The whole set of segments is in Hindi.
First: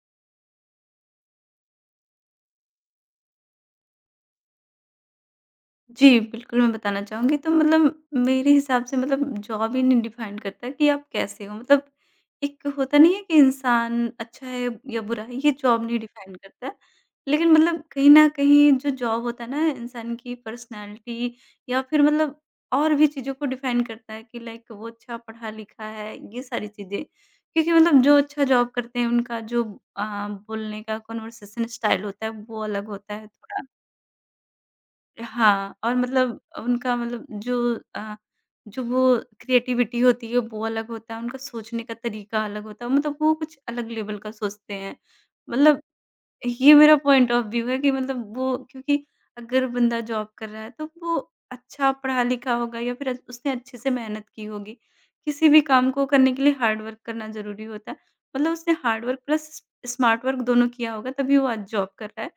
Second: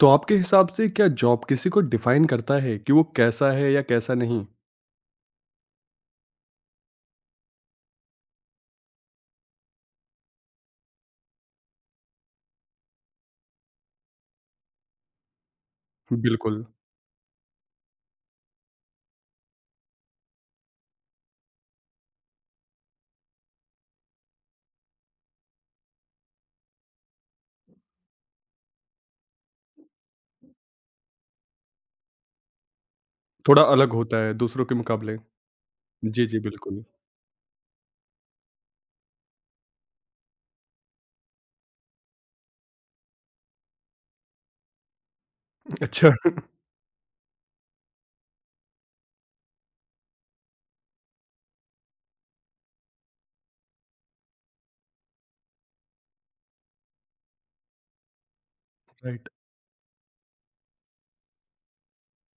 तो आपके हिसाब से क्या जॉब किसी को डिफाइन करता है कि वो कैसा है या कैसा नहीं? जी, बिल्कुल, मैं बताना चाहूँगी। तो मतलब मेरे हिसाब से मतलब जॉब ही नहीं डिफाइन करता कि आप कैसे हो। मतलब एक होता नहीं है कि इंसान अच्छा है या बुरा है, ये जॉब नहीं डिफाइन बिल्कुल, करता है। लेकिन मतलब कहीं न कहीं जो जॉब होता है ना, इंसान की पर्सनैलिटी या फिर मतलब और भी चीज़ों को डिफाइन करता है कि लाइक वो अच्छा पढ़ा-लिखा है, ये सारी चीज़ें। क्योंकि मतलब जो अच्छा जॉब करते हैं, उनका जो अ, बोलने का कन्वर्सेशन स्टाइल होता है, वो अलग होता है थोड़ा थोड़ा। अलग होता है दूसरों के मुकाबले। हाँ, और जी, जी, मतलब बिल्कुल। उनका मतलब जो जो वो क्रिएटिविटी होती है वो अलग होता है, उनका सोचने का तरीका अलग होता है, मतलब वो कुछ अलग लेवल का सोचते हैं। मतलब अच्छा, ये मेरा पॉइंट ऑफ व्यू है कि मतलब वो क्योंकि अगर बंदा जॉब कर रहा है तो वो अच्छा पढ़ा-लिखा होगा या फिर अच उसने अच्छे से मेहनत की होगी। किसी भी काम को करने के लिए हार्ड वर्क करना ज़रूरी होता है। मतलब उसने hard work right. Plus smart work दोनों किया होगा तभी वो आज जॉब कर रहा है।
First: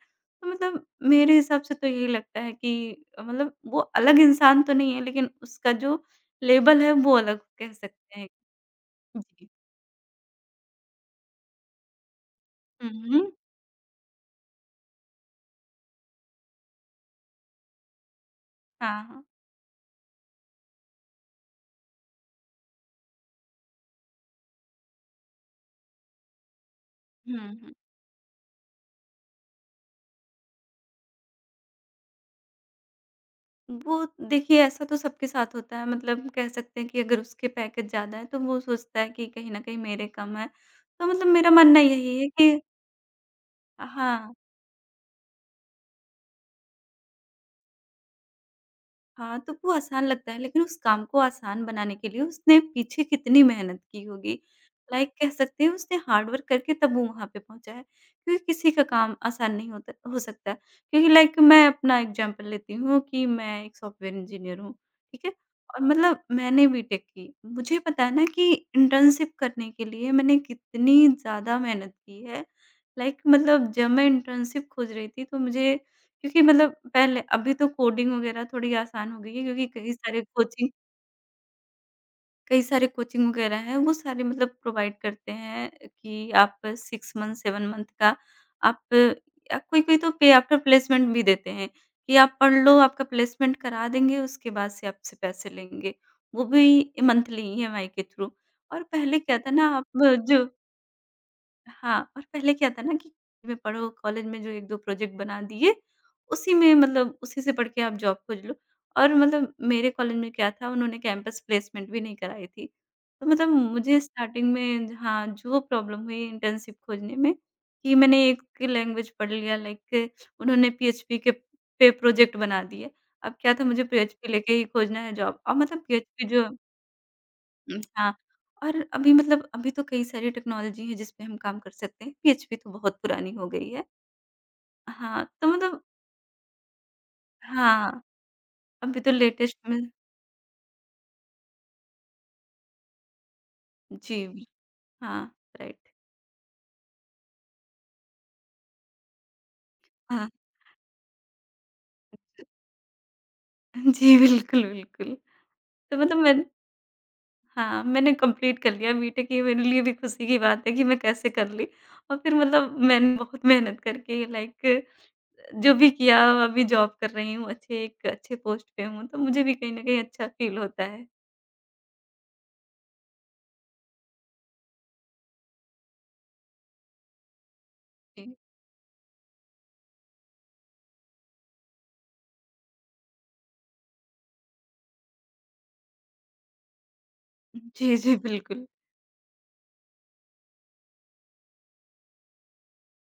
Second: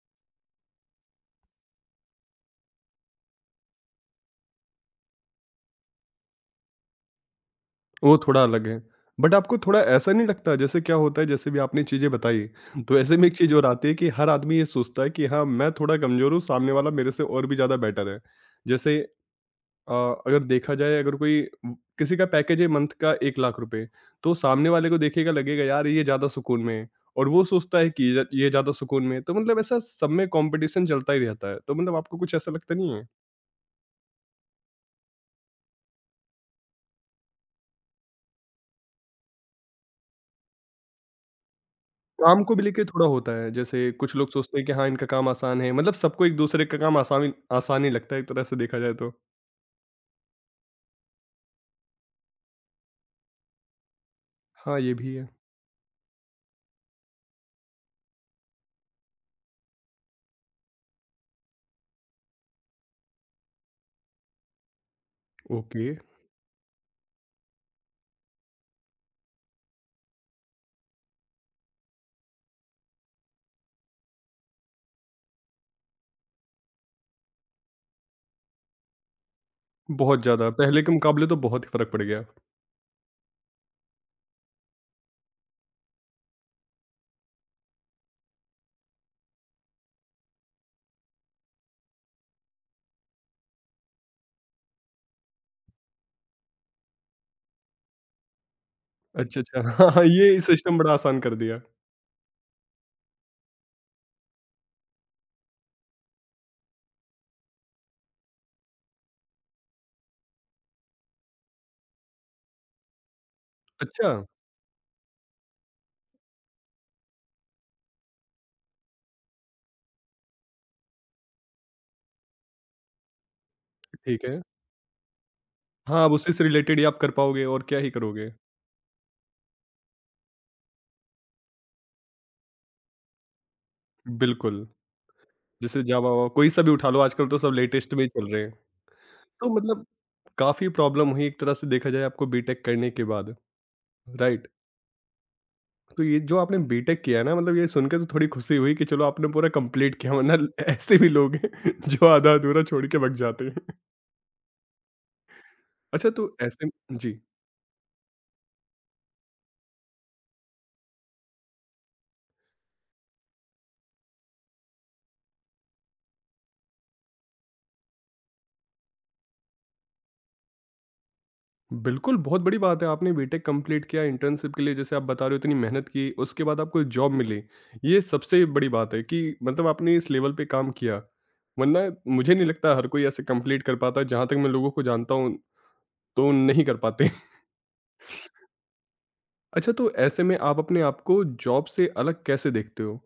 तो मतलब मेरे हिसाब से तो यही लगता है कि मतलब वो अलग इंसान तो नहीं है लेकिन उसका जो लेबल है वो अलग कह वो सकते हैं। थोड़ा अलग है। बट जी। आपको थोड़ा ऐसा नहीं लगता जैसे क्या होता है जैसे भी आपने चीज़ें बताई, हुँ, तो ऐसे में हुँ। एक चीज़ और आती है कि हर आदमी ये सोचता है कि हाँ, मैं थोड़ा कमज़ोर हूँ, सामने वाला मेरे से और भी ज़्यादा बेटर है। जैसे हाँ, हाँ। अ, अगर देखा जाए अगर कोई किसी का पैकेज है मंथ का 1 लाख रुपए, तो सामने वाले को देखेगा लगेगा यार ये ज़्यादा सुकून में है और हुँ, वो हुँ। सोचता है कि ये ज़्यादा सुकून में है, तो मतलब ऐसा सब में कॉम्पिटिशन चलता ही रहता है। तो मतलब आपको कुछ ऐसा लगता नहीं है? वो देखिए ऐसा तो सबके साथ होता है, मतलब कह सकते हैं कि अगर उसके पैकेज ज़्यादा हैं तो वो सोचता है कि कहीं न कहीं मेरे कम हैं। तो मतलब मेरा मानना यही है काम को कि। भी लेके थोड़ा होता है, जैसे कुछ लोग हाँ। सोचते हैं कि हाँ, इनका काम आसान है, मतलब सबको एक-दूसरे का काम आसान आसान ही लगता है एक तरह से देखा जाए तो। हाँ, तो वो आसान लगता है लेकिन उस काम को आसान बनाने के लिए उसने पीछे कितनी मेहनत की होगी। हाँ, ये लाइक भी है। कह सकते हैं उसने हार्ड वर्क करके तब वो वहाँ पे पहुँचा है, क्योंकि किसी का काम आसान नहीं होता हो सकता। क्योंकि लाइक मैं अपना एग्ज़ाम्पल लेती हूँ कि मैं एक सॉफ्टवेयर इंजीनियर हूँ, ठीक है? और ओके, मतलब मैंने बीटेक की, मुझे पता है ना कि इंटर्नशिप करने के लिए मैंने कितनी ज़्यादा मेहनत की है। लाइक मतलब जब मैं इंटर्नशिप खोज रही थी तो मुझे क्योंकि मतलब पहले, अभी तो कोडिंग वगैरह थोड़ी आसान हो गई है क्योंकि बहुत ज़्यादा, पहले के मुकाबले तो बहुत ही फ़र्क पड़ गया। कई सारे कोचिंग वगैरह हैं, वो सारे मतलब प्रोवाइड करते हैं कि आप 6 मंथ 7 मंथ का आप कोई-कोई तो पे आफ्टर प्लेसमेंट भी देते हैं कि आप पढ़ लो, आपका प्लेसमेंट करा देंगे, उसके बाद से आपसे पैसे लेंगे। वो भी मंथली ईएमआई के थ्रू। और पहले क्या अच्छा, था अच्छा। ना आप हाँ, हाँ, ये जो, सिस्टम बड़ा आसान कर दिया। हाँ, और पहले क्या था ना कि में पढ़ो, कॉलेज में जो 1-2 प्रोजेक्ट बना दिए, उसी में मतलब उसी से पढ़ के आप जॉब खोज लो। और मतलब मेरे कॉलेज में क्या था, उन्होंने कैंपस प्लेसमेंट भी नहीं कराई थी। तो मतलब मुझे अच्छा, स्टार्टिंग में, हाँ, जो प्रॉब्लम हुई इंटर्नशिप खोजने में कि मैंने एक लैंग्वेज पढ़ लिया, लाइक उन्होंने पीएचपी के पे प्रोजेक्ट बना दिए। अब क्या था, मुझे ठीक पीएचपी है। लेके ही खोजना है जॉब, और मतलब हाँ, अब पीएचपी उसी से जो, रिलेटेड ही आप कर पाओगे और क्या ही हाँ, करोगे। और अभी मतलब अभी तो कई सारी टेक्नोलॉजी है जिस पे हम काम कर सकते हैं, पीएचपी तो बहुत पुरानी हो गई है। बिल्कुल, हाँ, तो मतलब, जैसे जावा वावा कोई सा भी उठा लो आजकल तो सब लेटेस्ट हाँ, में ही चल रहे हैं। अभी तो तो लेटेस्ट में। मतलब काफ़ी प्रॉब्लम हुई एक तरह से देखा जाए आपको बीटेक करने के बाद, जी, बिल राइट? हाँ, राइट। तो ये जो आपने बीटेक किया है ना मतलब ये सुन के तो थोड़ी खुशी हुई कि चलो आपने पूरा कंप्लीट किया हाँ, वरना ऐसे भी लोग हैं जो बिल्कुल। आधा-अधूरा छोड़ के भाग जाते हैं। जी, बिल्कुल, बिल्कुल। तो अच्छा मतलब तो मैं, ऐसे जी। हाँ, मैंने कंप्लीट कर लिया बीटेक, ये मेरे लिए भी खुशी की बात है कि मैं कैसे कर ली। और फिर मतलब मैंने बहुत मेहनत करके, लाइक, जो भी किया, अभी जॉब कर रही हूँ, अच्छे एक अच्छे पोस्ट पे हूँ, तो मुझे भी कहीं न कहीं अच्छा फ़ील होता है। बिल्कुल, बहुत बड़ी बात है, आपने बीटेक कंप्लीट किया, इंटर्नशिप के लिए जैसे आप बता रहे हो इतनी मेहनत की, उसके बाद आपको जॉब मिली। ये जी। सबसे बड़ी बात है कि मतलब आपने इस लेवल पे काम किया, वरना मुझे नहीं लगता हर कोई ऐसे कंप्लीट कर पाता है, जहाँ तक मैं लोगों को जानता हूँ, तो नहीं कर पाते। जी, जी, बिल्कुल। अच्छा, तो ऐसे में आप अपने आप को जॉब से अलग कैसे देखते हो?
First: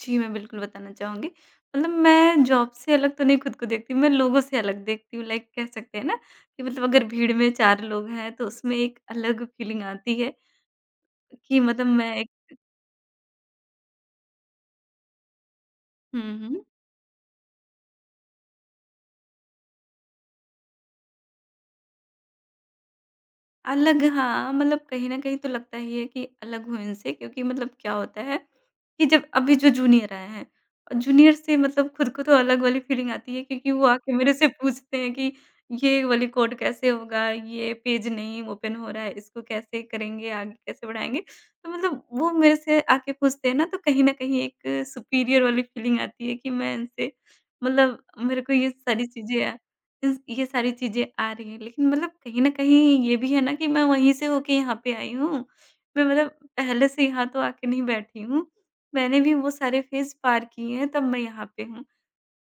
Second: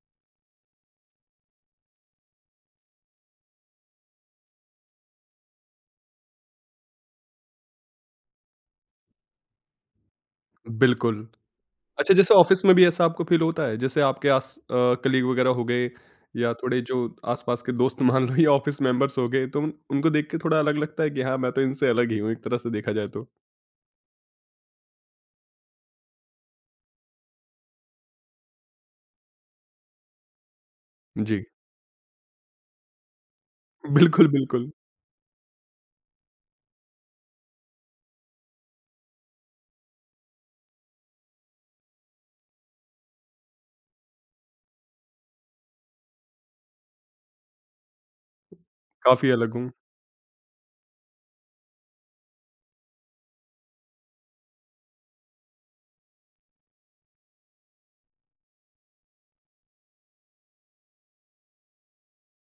जी, मैं बिल्कुल बताना चाहूँगी। मतलब मैं जॉब से अलग तो नहीं खुद को देखती हूँ, मैं लोगों से अलग देखती हूँ, लाइक कह सकते हैं ना कि मतलब अगर भीड़ में 4 लोग हैं तो उसमें एक अलग फीलिंग आती है बिल्कुल। कि मतलब अच्छा, मैं एक। जैसे ऑफ़िस में भी ऐसा आपको फ़ील होता है? जैसे आपके आस कलीग वग़ैरह हो गए हुँ, या हुँ। थोड़े जो आस-पास के दोस्त मान लो या ऑफ़िस मेंबर्स हो गए, तो उन उनको देख के थोड़ा अलग लगता है कि हाँ, मैं तो इनसे अलग ही हूँ एक तरह से देखा जाए तो? अलग, हाँ, मतलब कहीं न कहीं तो लगता ही है कि अलग हूँ इनसे, क्योंकि मतलब क्या होता है कि जब अभी जो जूनियर आए हैं, और जूनियर जी। से मतलब खुद को तो अलग वाली फीलिंग आती है, क्योंकि वो आके बिल्कुल, मेरे से बिल्कुल। पूछते हैं कि ये वाली कोड कैसे होगा? ये पेज नहीं ओपन हो रहा है, इसको कैसे करेंगे? आगे कैसे बढ़ाएँगे? तो मतलब वो मेरे से आके पूछते हैं ना, तो कहीं न कहीं एक सुपीरियर वाली फीलिंग आती है कि मैं इनसे, मतलब मेरे को ये सारी काफ़ी चीज़ें अलग हूँ। इस ये सारी चीज़ें आ रही हैं। लेकिन मतलब कहीं न कहीं ये भी है ना कि मैं वहीं से होके यहाँ पे आई हूँ। मैं मतलब पहले से यहाँ तो आके नहीं बैठी हूँ। मैंने भी वो सारे फेज़ पार किए हैं तब मैं यहाँ पे हूँ।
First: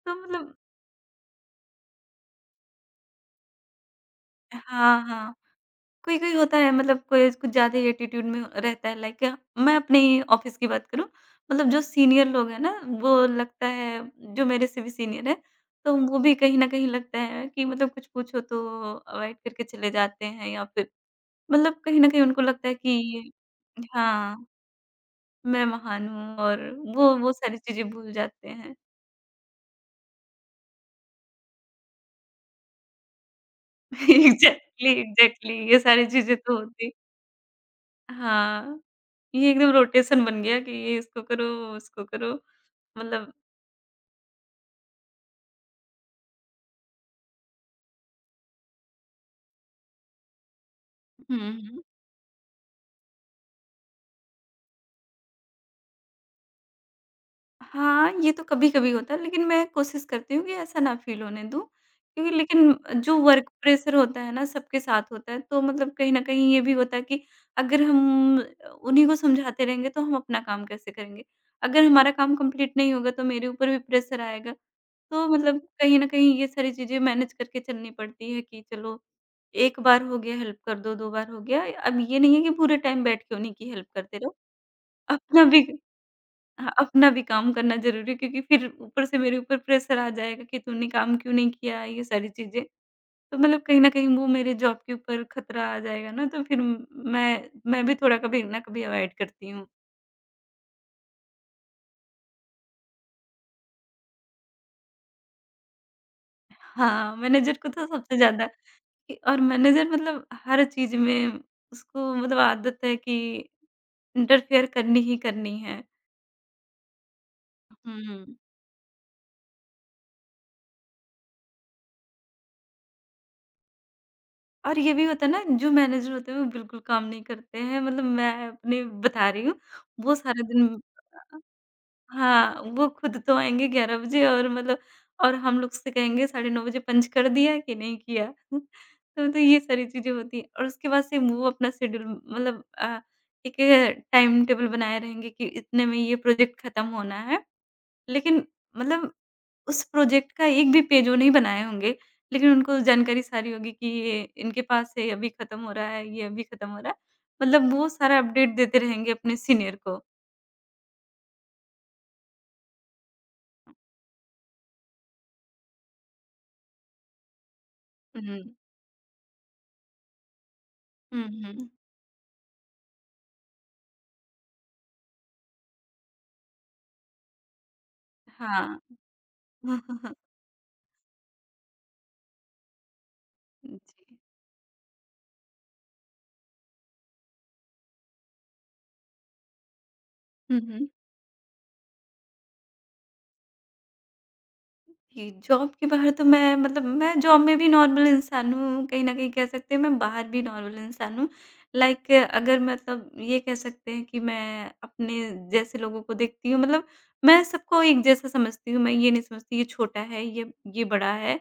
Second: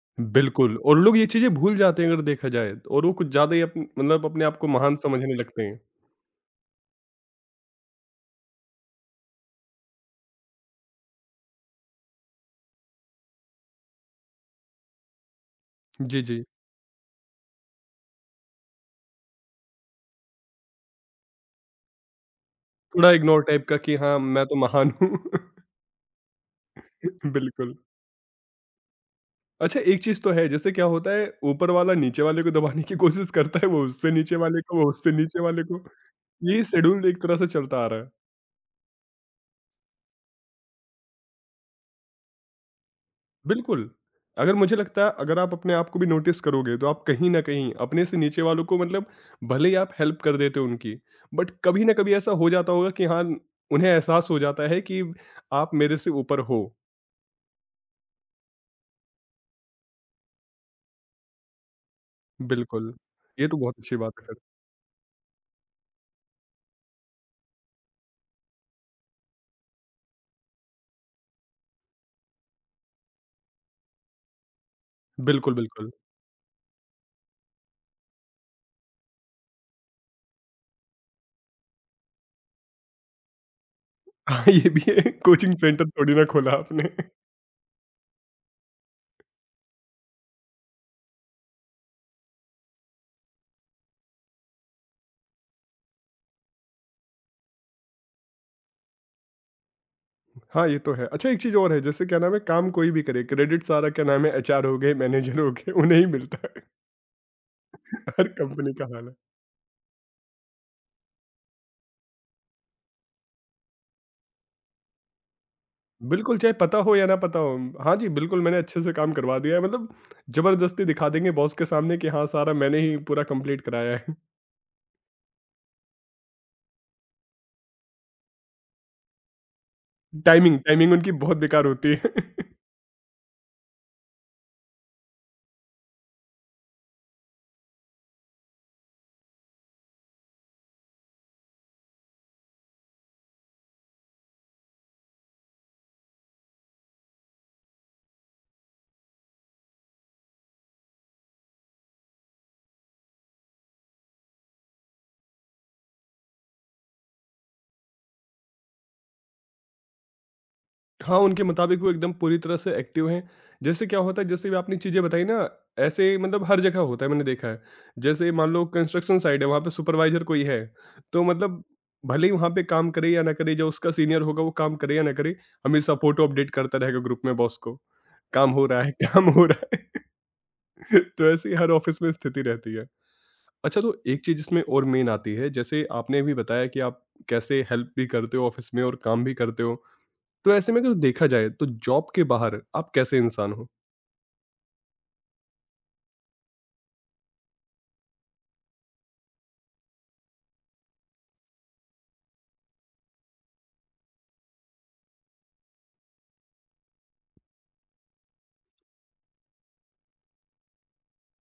तो मतलब। बिल्कुल और लोग ये चीज़ें भूल जाते हैं अगर देखा जाए तो, और वो कुछ ज़्यादा ही अप मतलब अपने आप को महान हाँ, हाँ। समझने लगते हैं। कोई-कोई होता है मतलब, कोई कुछ ज़्यादा ही एटीट्यूड में रहता है, लाइक मैं अपने ही ऑफ़िस की बात करूँ, मतलब जो सीनियर लोग हैं ना वो लगता है, जो मेरे से भी सीनियर है, तो वो जी, भी जी। कहीं न कहीं लगता है कि मतलब कुछ पूछो तो अवॉइड करके चले जाते हैं, या फिर मतलब कहीं न कहीं उनको लगता है थोड़ा कि, इग्नोर टाइप का कि हाँ, मैं हाँ, तो महान हूँ। मैं महान हूँ, और वो सारी बिल्कुल। चीज़ें भूल जाते हैं। अच्छा, एक चीज़ तो है, जैसे क्या होता है, ऊपर वाला नीचे वाले को दबाने की कोशिश करता है, वो उससे नीचे वाले को, वो एग्ज़ैक्टली, उससे नीचे एग्ज़ैक्टली, वाले ये को। सारी चीज़ें तो ये होती, शेड्यूल एक तरह से चलता आ रहा है। हाँ, ये एकदम रोटेशन बन गया कि ये इसको करो, उसको करो, मतलब। बिल्कुल, अगर मुझे लगता है अगर आप अपने आप को भी नोटिस करोगे, तो आप कहीं न कहीं अपने से नीचे वालों को मतलब भले ही आप हेल्प कर देते हो उनकी, हुँ, बट हुँ। कभी ना कभी ऐसा हो जाता होगा कि हाँ, उन्हें एहसास हो जाता है कि आप मेरे से ऊपर हो। हाँ, ये तो कभी-कभी होता है, लेकिन मैं कोशिश करती हूँ कि ऐसा ना फ़ील होने दूँ, क्योंकि, लेकिन बिल्कुल, जो ये वर्क तो बहुत प्रेशर अच्छी बात होता है है फिर। ना, सबके साथ होता है, तो मतलब कहीं न कहीं ये भी होता है कि अगर हम उन्हीं को समझाते रहेंगे तो हम अपना काम कैसे करेंगे? अगर हमारा काम कंप्लीट नहीं होगा तो मेरे ऊपर भी प्रेशर आएगा। तो बिल्कुल, मतलब बिल्कुल। कहीं न कहीं ये सारी चीज़ें मैनेज करके चलनी पड़ती है कि, चलो, 1 बार हो गया हेल्प कर दो, 2 बार हो गया। अब ये नहीं है कि पूरे टाइम बैठ के उन्हीं की हेल्प करते रहो, हाँ, ये भी है, अपना कोचिंग भी, सेंटर थोड़ी ना खोला हाँ, आपने। अपना भी काम करना ज़रूरी है, क्योंकि फिर ऊपर से मेरे ऊपर प्रेशर आ जाएगा कि तूने काम क्यों नहीं किया? ये सारी चीज़ें। तो मतलब कहीं न कहीं वो मेरे जॉब के ऊपर खतरा आ जाएगा ना, तो फिर मैं भी थोड़ा कभी ना कभी अवॉइड करती हूँ। हाँ, ये तो है। अच्छा एक चीज़ और है जैसे क्या नाम है काम कोई भी करे क्रेडिट सारा क्या नाम है एचआर हो गए, मैनेजर हो गए उन्हें ही मिलता है। हाँ, मैनेजर को तो सबसे हर ज़्यादा। कंपनी का हाल कि है। और मैनेजर मतलब हर चीज़ में, उसको मतलब आदत है कि इंटरफेयर करनी ही करनी है। बिल्कुल, चाहे पता हो या ना पता हो। हाँ जी, हुँ। बिल्कुल मैंने अच्छे से काम करवा दिया है मतलब ज़बरदस्ती दिखा देंगे बॉस के सामने कि हाँ, सारा मैंने ही पूरा कंप्लीट कराया है। और ये भी होता है ना, जो मैनेजर होते हैं वो बिल्कुल काम नहीं करते हैं। मतलब मैं अपने बता रही हूँ, वो सारा टाइमिंग दिन, टाइमिंग उनकी बहुत बेकार होती है। हाँ, वो खुद तो आएँगे 11 बजे और मतलब, और हम लोग से कहेंगे साढ़े 9 बजे पंच कर दिया कि नहीं किया? तो मतलब ये सारी चीज़ें होती हैं, और उसके बाद से वो अपना शेड्यूल मतलब एक टाइम टेबल बनाए रहेंगे कि इतने में ये प्रोजेक्ट खत्म होना है। लेकिन मतलब उस प्रोजेक्ट का एक भी पेज वो नहीं बनाए होंगे, लेकिन उनको जानकारी सारी होगी कि ये इनके पास है, अभी खत्म हो रहा है, ये अभी खत्म हो रहा है। मतलब वो सारा अपडेट देते रहेंगे अपने सीनियर को। हाँ, उनके मुताबिक वो एकदम पूरी तरह से एक्टिव हैं। जैसे क्या होता है जैसे भी आपने चीज़ें बताई ना, ऐसे मतलब हर जगह होता है मैंने देखा है। जैसे हुँ, मान लो कंस्ट्रक्शन साइट है वहाँ पे सुपरवाइज़र कोई है, हुँ, तो हुँ, मतलब हुँ। भले ही वहाँ पे काम करे या ना करे, जो उसका सीनियर होगा वो काम करे या ना करे, हमेशा फ़ोटो अपडेट करता रहेगा ग्रुप में बॉस को। काम हो हाँ। रहा है, काम हो रहा हाँ, हाँ, है। हाँ। तो ऐसे ही हर ऑफ़िस में स्थिति रहती है। जी। अच्छा तो एक चीज़ इसमें और मेन आती है, जैसे आपने भी बताया कि आप कैसे हेल्प भी करते हो ऑफ़िस में और काम भी करते हो। तो हुँ, ऐसे में हुँ। अगर देखा जाए तो जॉब के बाहर आप कैसे इंसान हो? जी, जॉब के बाहर तो मैं मतलब, मैं जॉब में भी नॉर्मल इंसान हूँ, कहीं न कहीं कह सकते हैं मैं बाहर भी नॉर्मल इंसान हूँ। लाइक अगर मतलब ये कह सकते हैं कि मैं अपने जैसे लोगों को देखती हूँ, मतलब मैं सबको एक जैसा समझती हूँ, मैं ये नहीं समझती ये छोटा है, ये बड़ा है,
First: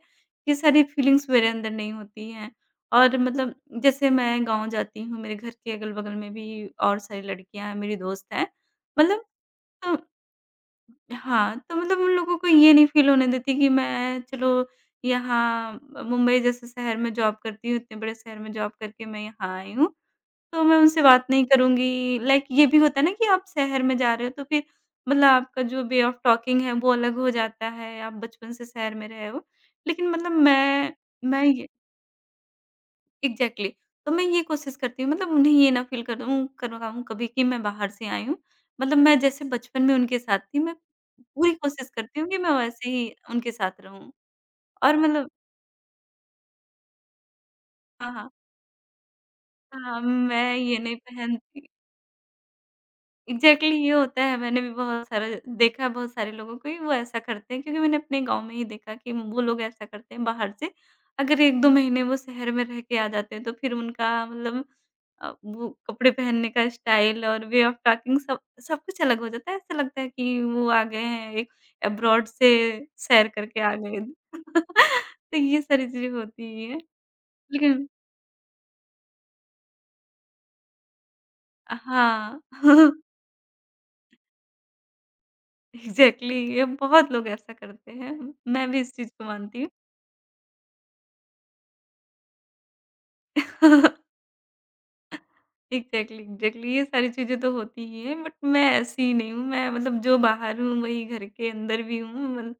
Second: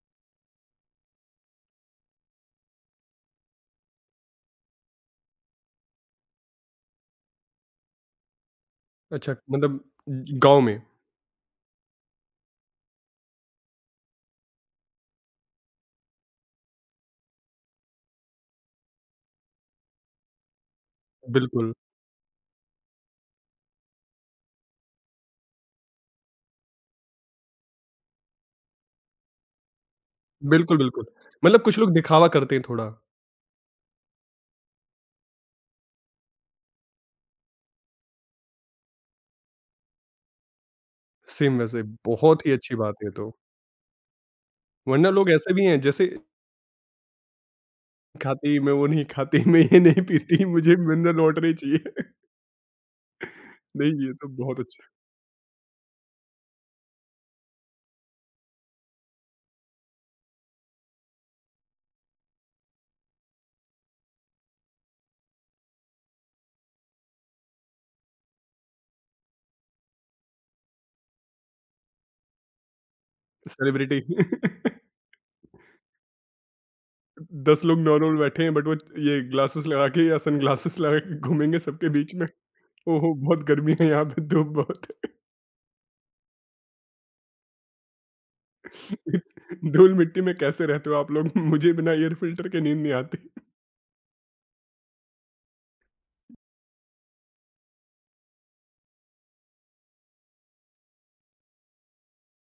ये सारी फीलिंग्स मेरे अंदर नहीं होती हैं। और मतलब जैसे मैं गाँव जाती हूँ, मेरे घर के अगल-बगल में भी और सारी लड़कियाँ हैं, मेरी दोस्त हैं, मतलब अच्छा मतलब अ गाँव में, हाँ, तो मतलब उन लोगों को ये नहीं फ़ील होने देती कि मैं, चलो, यहाँ मुंबई जैसे शहर में जॉब करती हूँ, इतने बड़े शहर में जॉब करके मैं यहाँ आई हूँ, तो मैं उनसे बात नहीं बिल्कुल। करूँगी। लाइक ये भी होता है ना कि आप शहर में जा रहे हो तो फिर मतलब आपका जो वे ऑफ टॉकिंग है वो अलग हो जाता है, आप बचपन से शहर में रहे हो। लेकिन मतलब बिल्कुल, मैं बिल्कुल। मैं मतलब ये, कुछ लोग दिखावा करते हैं थोड़ा, एग्ज़ैक्टली, तो मैं ये कोशिश करती हूँ मतलब उन्हें ये ना फ़ील करूँ करवाऊँ कभी कि मैं बाहर से आई हूँ। मतलब मैं जैसे बचपन में उनके साथ थी, मैं पूरी सेम वैसे कोशिश करती हूँ कि बहुत मैं ही अच्छी वैसे बात है ये ही तो। उनके साथ रहूँ। और वरना मतलब, लोग ऐसे भी हैं जैसे हाँ, हाँ। खाती, मैं वो नहीं खाती, मैं ये हाँ, नहीं पीती, मैं मुझे ये नहीं मिनरल वाटर ही पहनती, चाहिए। एग्ज़ैक्टली ये नहीं ये होता तो है, मैंने बहुत भी अच्छा बहुत सारा देखा है, बहुत सारे लोगों को ही वो ऐसा करते हैं, क्योंकि मैंने अपने गाँव में ही देखा कि वो लोग ऐसा करते हैं बाहर से, अगर 1-2 महीने वो शहर में रह के आ जाते हैं तो फिर उनका मतलब वो कपड़े पहनने का स्टाइल और वे ऑफ टॉकिंग, सब सब कुछ अलग हो जाता है, ऐसा लगता है कि वो आ गए हैं, एक अब्रॉड से सैर करके आ गए। सेलिब्रिटी तो ये सारी चीज़ें होती ही हैं, 10 लोग लेकिन नॉर्मल बैठे हैं बट वो ये ग्लासेस लगा के या सनग्लासेस लगा के घूमेंगे सबके बीच में। हाँ, ओहो! बहुत गर्मी है यहाँ पे धूप बहुत एग्ज़ैक्टली ये बहुत लोग ऐसा करते हैं, मैं भी इस चीज़ को मानती हूँ। धूल मिट्टी में कैसे रहते हो आप लोग? मुझे बिना एयर फ़िल्टर के नींद नहीं आती। एग्ज़ैक्टली, एग्ज़ैक्टली ये सारी चीज़ें तो होती ही हैं, बट मैं ऐसी नहीं हूँ, मैं मतलब जो बाहर हूँ वही घर के अंदर भी हूँ मल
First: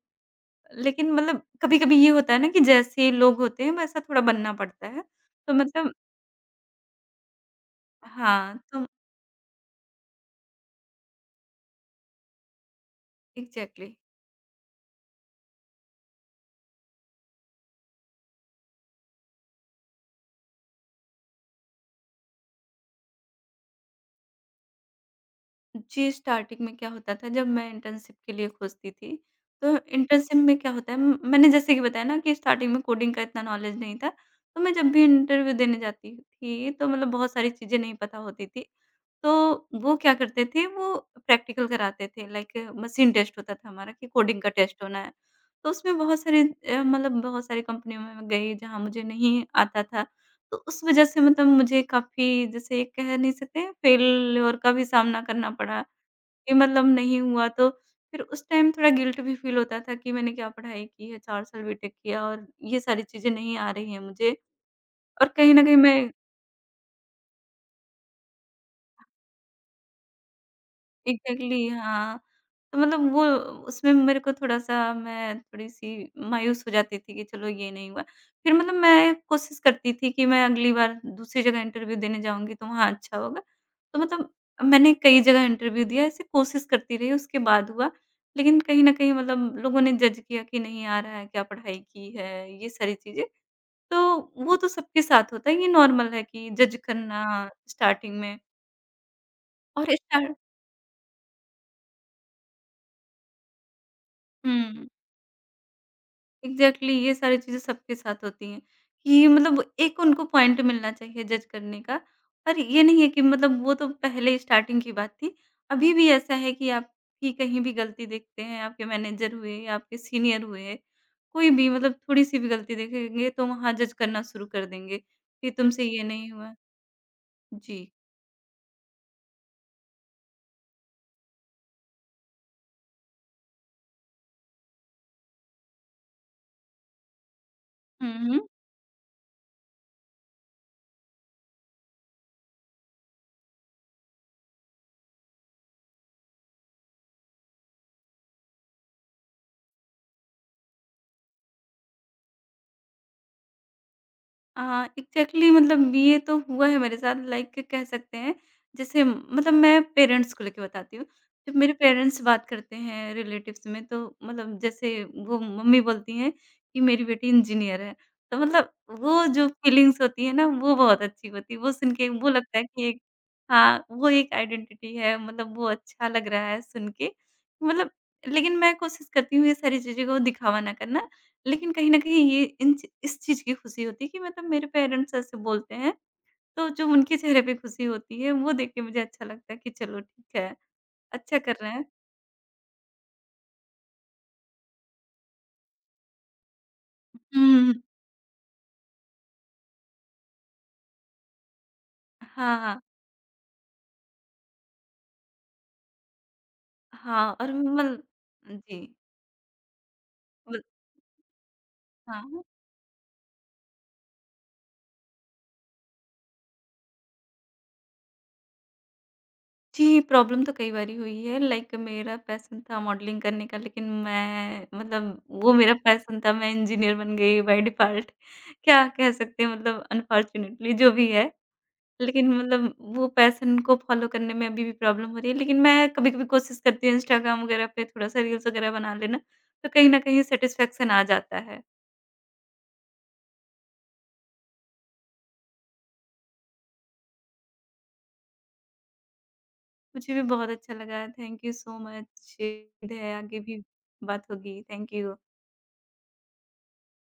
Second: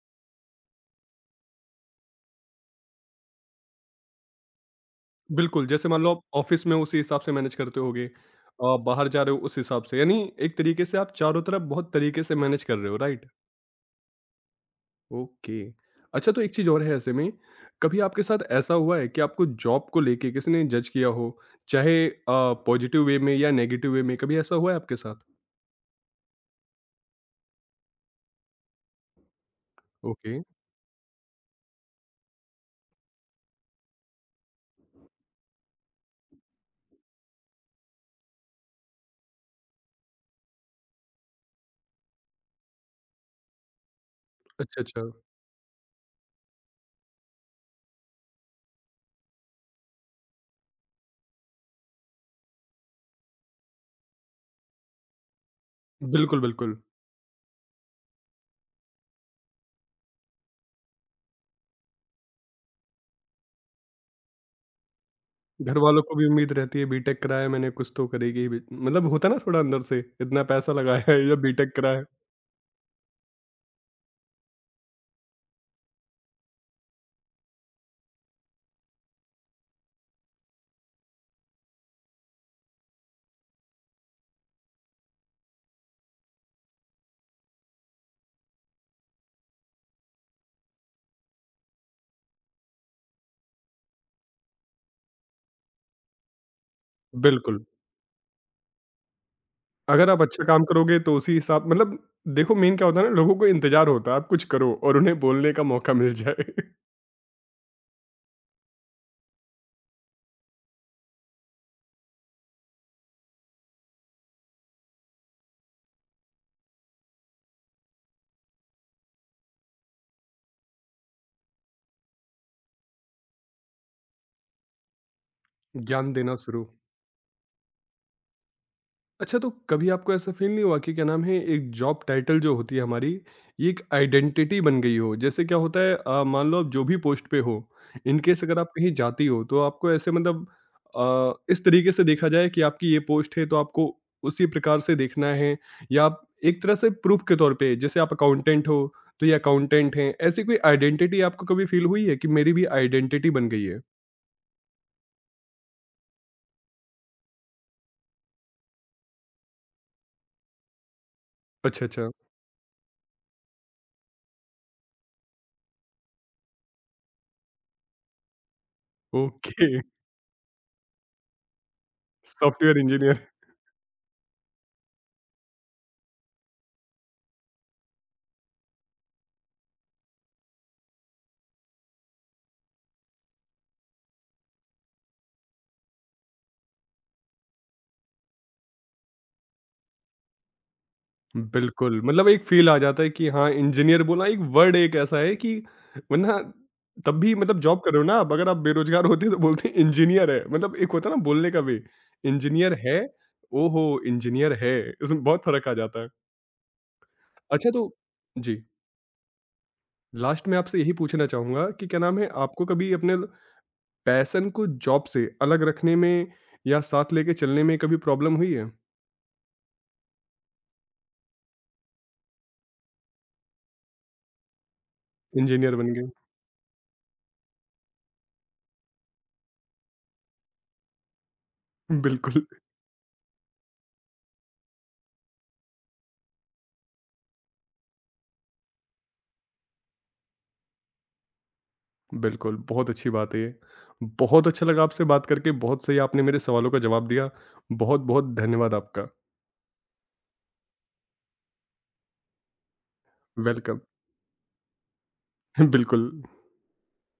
लेकिन मतलब कभी-कभी ये होता है ना कि जैसे लोग होते हैं वैसा थोड़ा बनना पड़ता है। तो बिल्कुल, जैसे मतलब मान लो आप ऑफ़िस में उसी हिसाब से मैनेज करते होगे, हाँ, तो बाहर जा रहे हो उस हिसाब से, यानी एक तरीके से आप चारों तरफ बहुत तरीके से मैनेज कर रहे हो, राइट? एग्ज़ैक्टली। ओके। अच्छा तो एक चीज़ और है ऐसे में, कभी आपके साथ ऐसा हुआ है कि आपको जॉब को लेके किसी ने जज किया हो? चाहे पॉज़िटिव वे में या नेगेटिव वे में, कभी ऐसा हुआ है आपके साथ? जी, स्टार्टिंग में क्या होता था जब मैं इंटर्नशिप के लिए खोजती थी। तो ओके। इंटर्नशिप में क्या होता है, म मैंने जैसे कि बताया ना कि स्टार्टिंग में कोडिंग का इतना नॉलेज नहीं था, तो मैं जब भी इंटरव्यू देने जाती थी, तो मतलब बहुत सारी चीज़ें नहीं पता होती थी। तो वो क्या करते थे, वो प्रैक्टिकल कराते थे, लाइक मशीन टेस्ट होता था हमारा कि कोडिंग का अच्छा, टेस्ट होना अच्छा। है। तो उसमें मतलब बहुत सारी कंपनियों में मैं गई जहाँ मुझे नहीं आता था, तो उस वज़ह से मतलब मुझे काफ़ी, जैसे एक कह नहीं सकते हैं, फेल्योर का भी सामना करना पड़ा। बिल्कुल, कि बिल्कुल। मतलब नहीं हुआ। तो फिर उस टाइम थोड़ा गिल्ट भी फ़ील होता था कि मैंने क्या पढ़ाई की है, 4 साल बीटेक किया और ये सारी चीज़ें नहीं आ रही हैं मुझे, और कहीं न कहीं घर वालों मैं। को भी उम्मीद रहती है बीटेक कराया है मैंने कुछ तो करेगी ही बे मतलब होता है ना थोड़ा अंदर से इतना पैसा लगाया है या एग्ज़ैक्टली, बीटेक करा है। हाँ। तो मतलब वो उसमें मेरे को थोड़ा-सा मैं थोड़ी-सी मायूस हो जाती थी कि चलो ये नहीं हुआ। फिर मतलब मैं कोशिश करती थी कि मैं अगली बार दूसरी जगह इंटरव्यू देने जाऊँगी तो वहाँ अच्छा होगा। तो मतलब मैंने कई जगह इंटरव्यू दिया, ऐसे कोशिश करती रही, उसके बाद हुआ। लेकिन कहीं न कहीं मतलब लोगों ने जज किया कि नहीं आ रहा है, क्या पढ़ाई की है, ये सारी चीज़ें। तो वो तो सबके साथ होता है, ये नॉर्मल है कि जज करना बिल्कुल, स्टार्टिंग में। और अगर आप स्टार्ट अच्छा काम करोगे तो उसी हिसाब मतलब देखो मेन क्या होता है ना लोगों को इंतज़ार होता है आप कुछ करो हुँ। और उन्हें बोलने का मौका मिल जाए। एग्ज़ैक्टली ये सारी चीज़ें सबके साथ होती हैं, कि मतलब एक उनको पॉइंट मिलना चाहिए जज करने का। और ये नहीं है कि मतलब, वो तो पहले स्टार्टिंग की बात थी। अभी भी ऐसा है कि आपकी कहीं भी गलती देखते हैं, आपके मैनेजर हुए या आपके सीनियर हुए, कोई भी मतलब थोड़ी-सी भी गलती देखेंगे तो वहाँ जज करना शुरू कर देंगे, कि तुमसे ये ज्ञान नहीं देना हुआ। शुरू। जी। अच्छा तो कभी आपको ऐसा फील नहीं हुआ कि क्या नाम है एक जॉब टाइटल जो होती है हमारी ये एक आइडेंटिटी बन गई हो जैसे क्या होता है मान लो आप जो भी पोस्ट पे हो हुँ, इनकेस हुँ। अगर आप कहीं जाती हो तो आपको ऐसे मतलब इस तरीके से देखा जाए कि आपकी ये पोस्ट है तो आपको उसी प्रकार से देखना है या आप एक तरह से प्रूफ के तौर पे जैसे आप अकाउंटेंट हो तो ये अकाउंटेंट हैं ऐसी कोई आइडेंटिटी आपको कभी फील हुई है कि मेरी भी आइडेंटिटी बन गई है हाँ, एग्ज़ैक्टली मतलब ये तो हुआ है मेरे साथ, लाइक कह सकते हैं, जैसे मतलब मैं पेरेंट्स को लेके बताती हूँ। जब मेरे अच्छा अच्छा पेरेंट्स बात करते हैं रिलेटिव्स में, तो मतलब, जैसे वो मम्मी बोलती हैं कि मेरी बेटी इंजीनियर है। तो मतलब वो जो ओके फीलिंग्स होती है ना, वो बहुत अच्छी होती है। वो सुन के वो लगता है सॉफ्टवेयर कि एक। इंजीनियर हाँ, वो एक आइडेंटिटी है, मतलब वो अच्छा लग रहा है सुन के। मतलब, लेकिन मैं कोशिश करती हूँ ये सारी चीज़ें को दिखावा ना करना। लेकिन कहीं न कहीं ये इन ची इस चीज़ की खुशी होती है कि मतलब मेरे पेरेंट्स ऐसे बोलते हैं, तो जो उनके चेहरे पे खुशी होती है, वो देख के मुझे अच्छा लगता है कि चलो ठीक है, अच्छा कर रहे हैं। बिल्कुल, मतलब एक फ़ील आ जाता है कि हाँ, इंजीनियर बोला एक वर्ड एक ऐसा है कि वरना तब भी मतलब हुँ, जॉब कर रहे हो ना आप, अगर आप बेरोज़गार होते तो बोलते इंजीनियर है, मतलब एक होता है ना बोलने का वे, इंजीनियर हाँ, है, ओहो! इंजीनियर है, इसमें बहुत फ़र्क आ जाता है। हाँ और अच्छा तो मल जी, जी, लास्ट में मल आपसे यही पूछना चाहूँगा कि क्या नाम है, हाँ। आपको कभी अपने पैशन को जॉब से अलग रखने में या साथ लेके चलने में कभी प्रॉब्लम हुई है? जी, प्रॉब्लम तो कई बारी हुई है, लाइक मेरा पैशन था मॉडलिंग करने का, लेकिन मैं मतलब वो मेरा इंजीनियर बन गए, पैशन था, मैं इंजीनियर बन गई बाय डिफ़ॉल्ट क्या कह सकते हैं, मतलब अनफॉर्च्युनेटली जो भी है। लेकिन बिल्कुल। मतलब वो पैशन को फ़ॉलो करने में अभी भी प्रॉब्लम हो रही है, लेकिन मैं कभी-कभी कोशिश करती हूँ इंस्टाग्राम वगैरह पे थोड़ा-सा रील्स वगैरह बना लेना, तो कहीं न कहीं सैटिस्फैक्शन आ जाता है। बिल्कुल, बहुत अच्छी बात है ये। बहुत अच्छा लगा आपसे बात करके, बहुत सही आपने मेरे सवालों का जवाब दिया। बहुत-बहुत धन्यवाद आपका। मुझे भी बहुत अच्छा लगा, थैंक यू सो मच। उम्मीद है आगे भी वेलकम बात होगी। Thank you. बिल्कुल।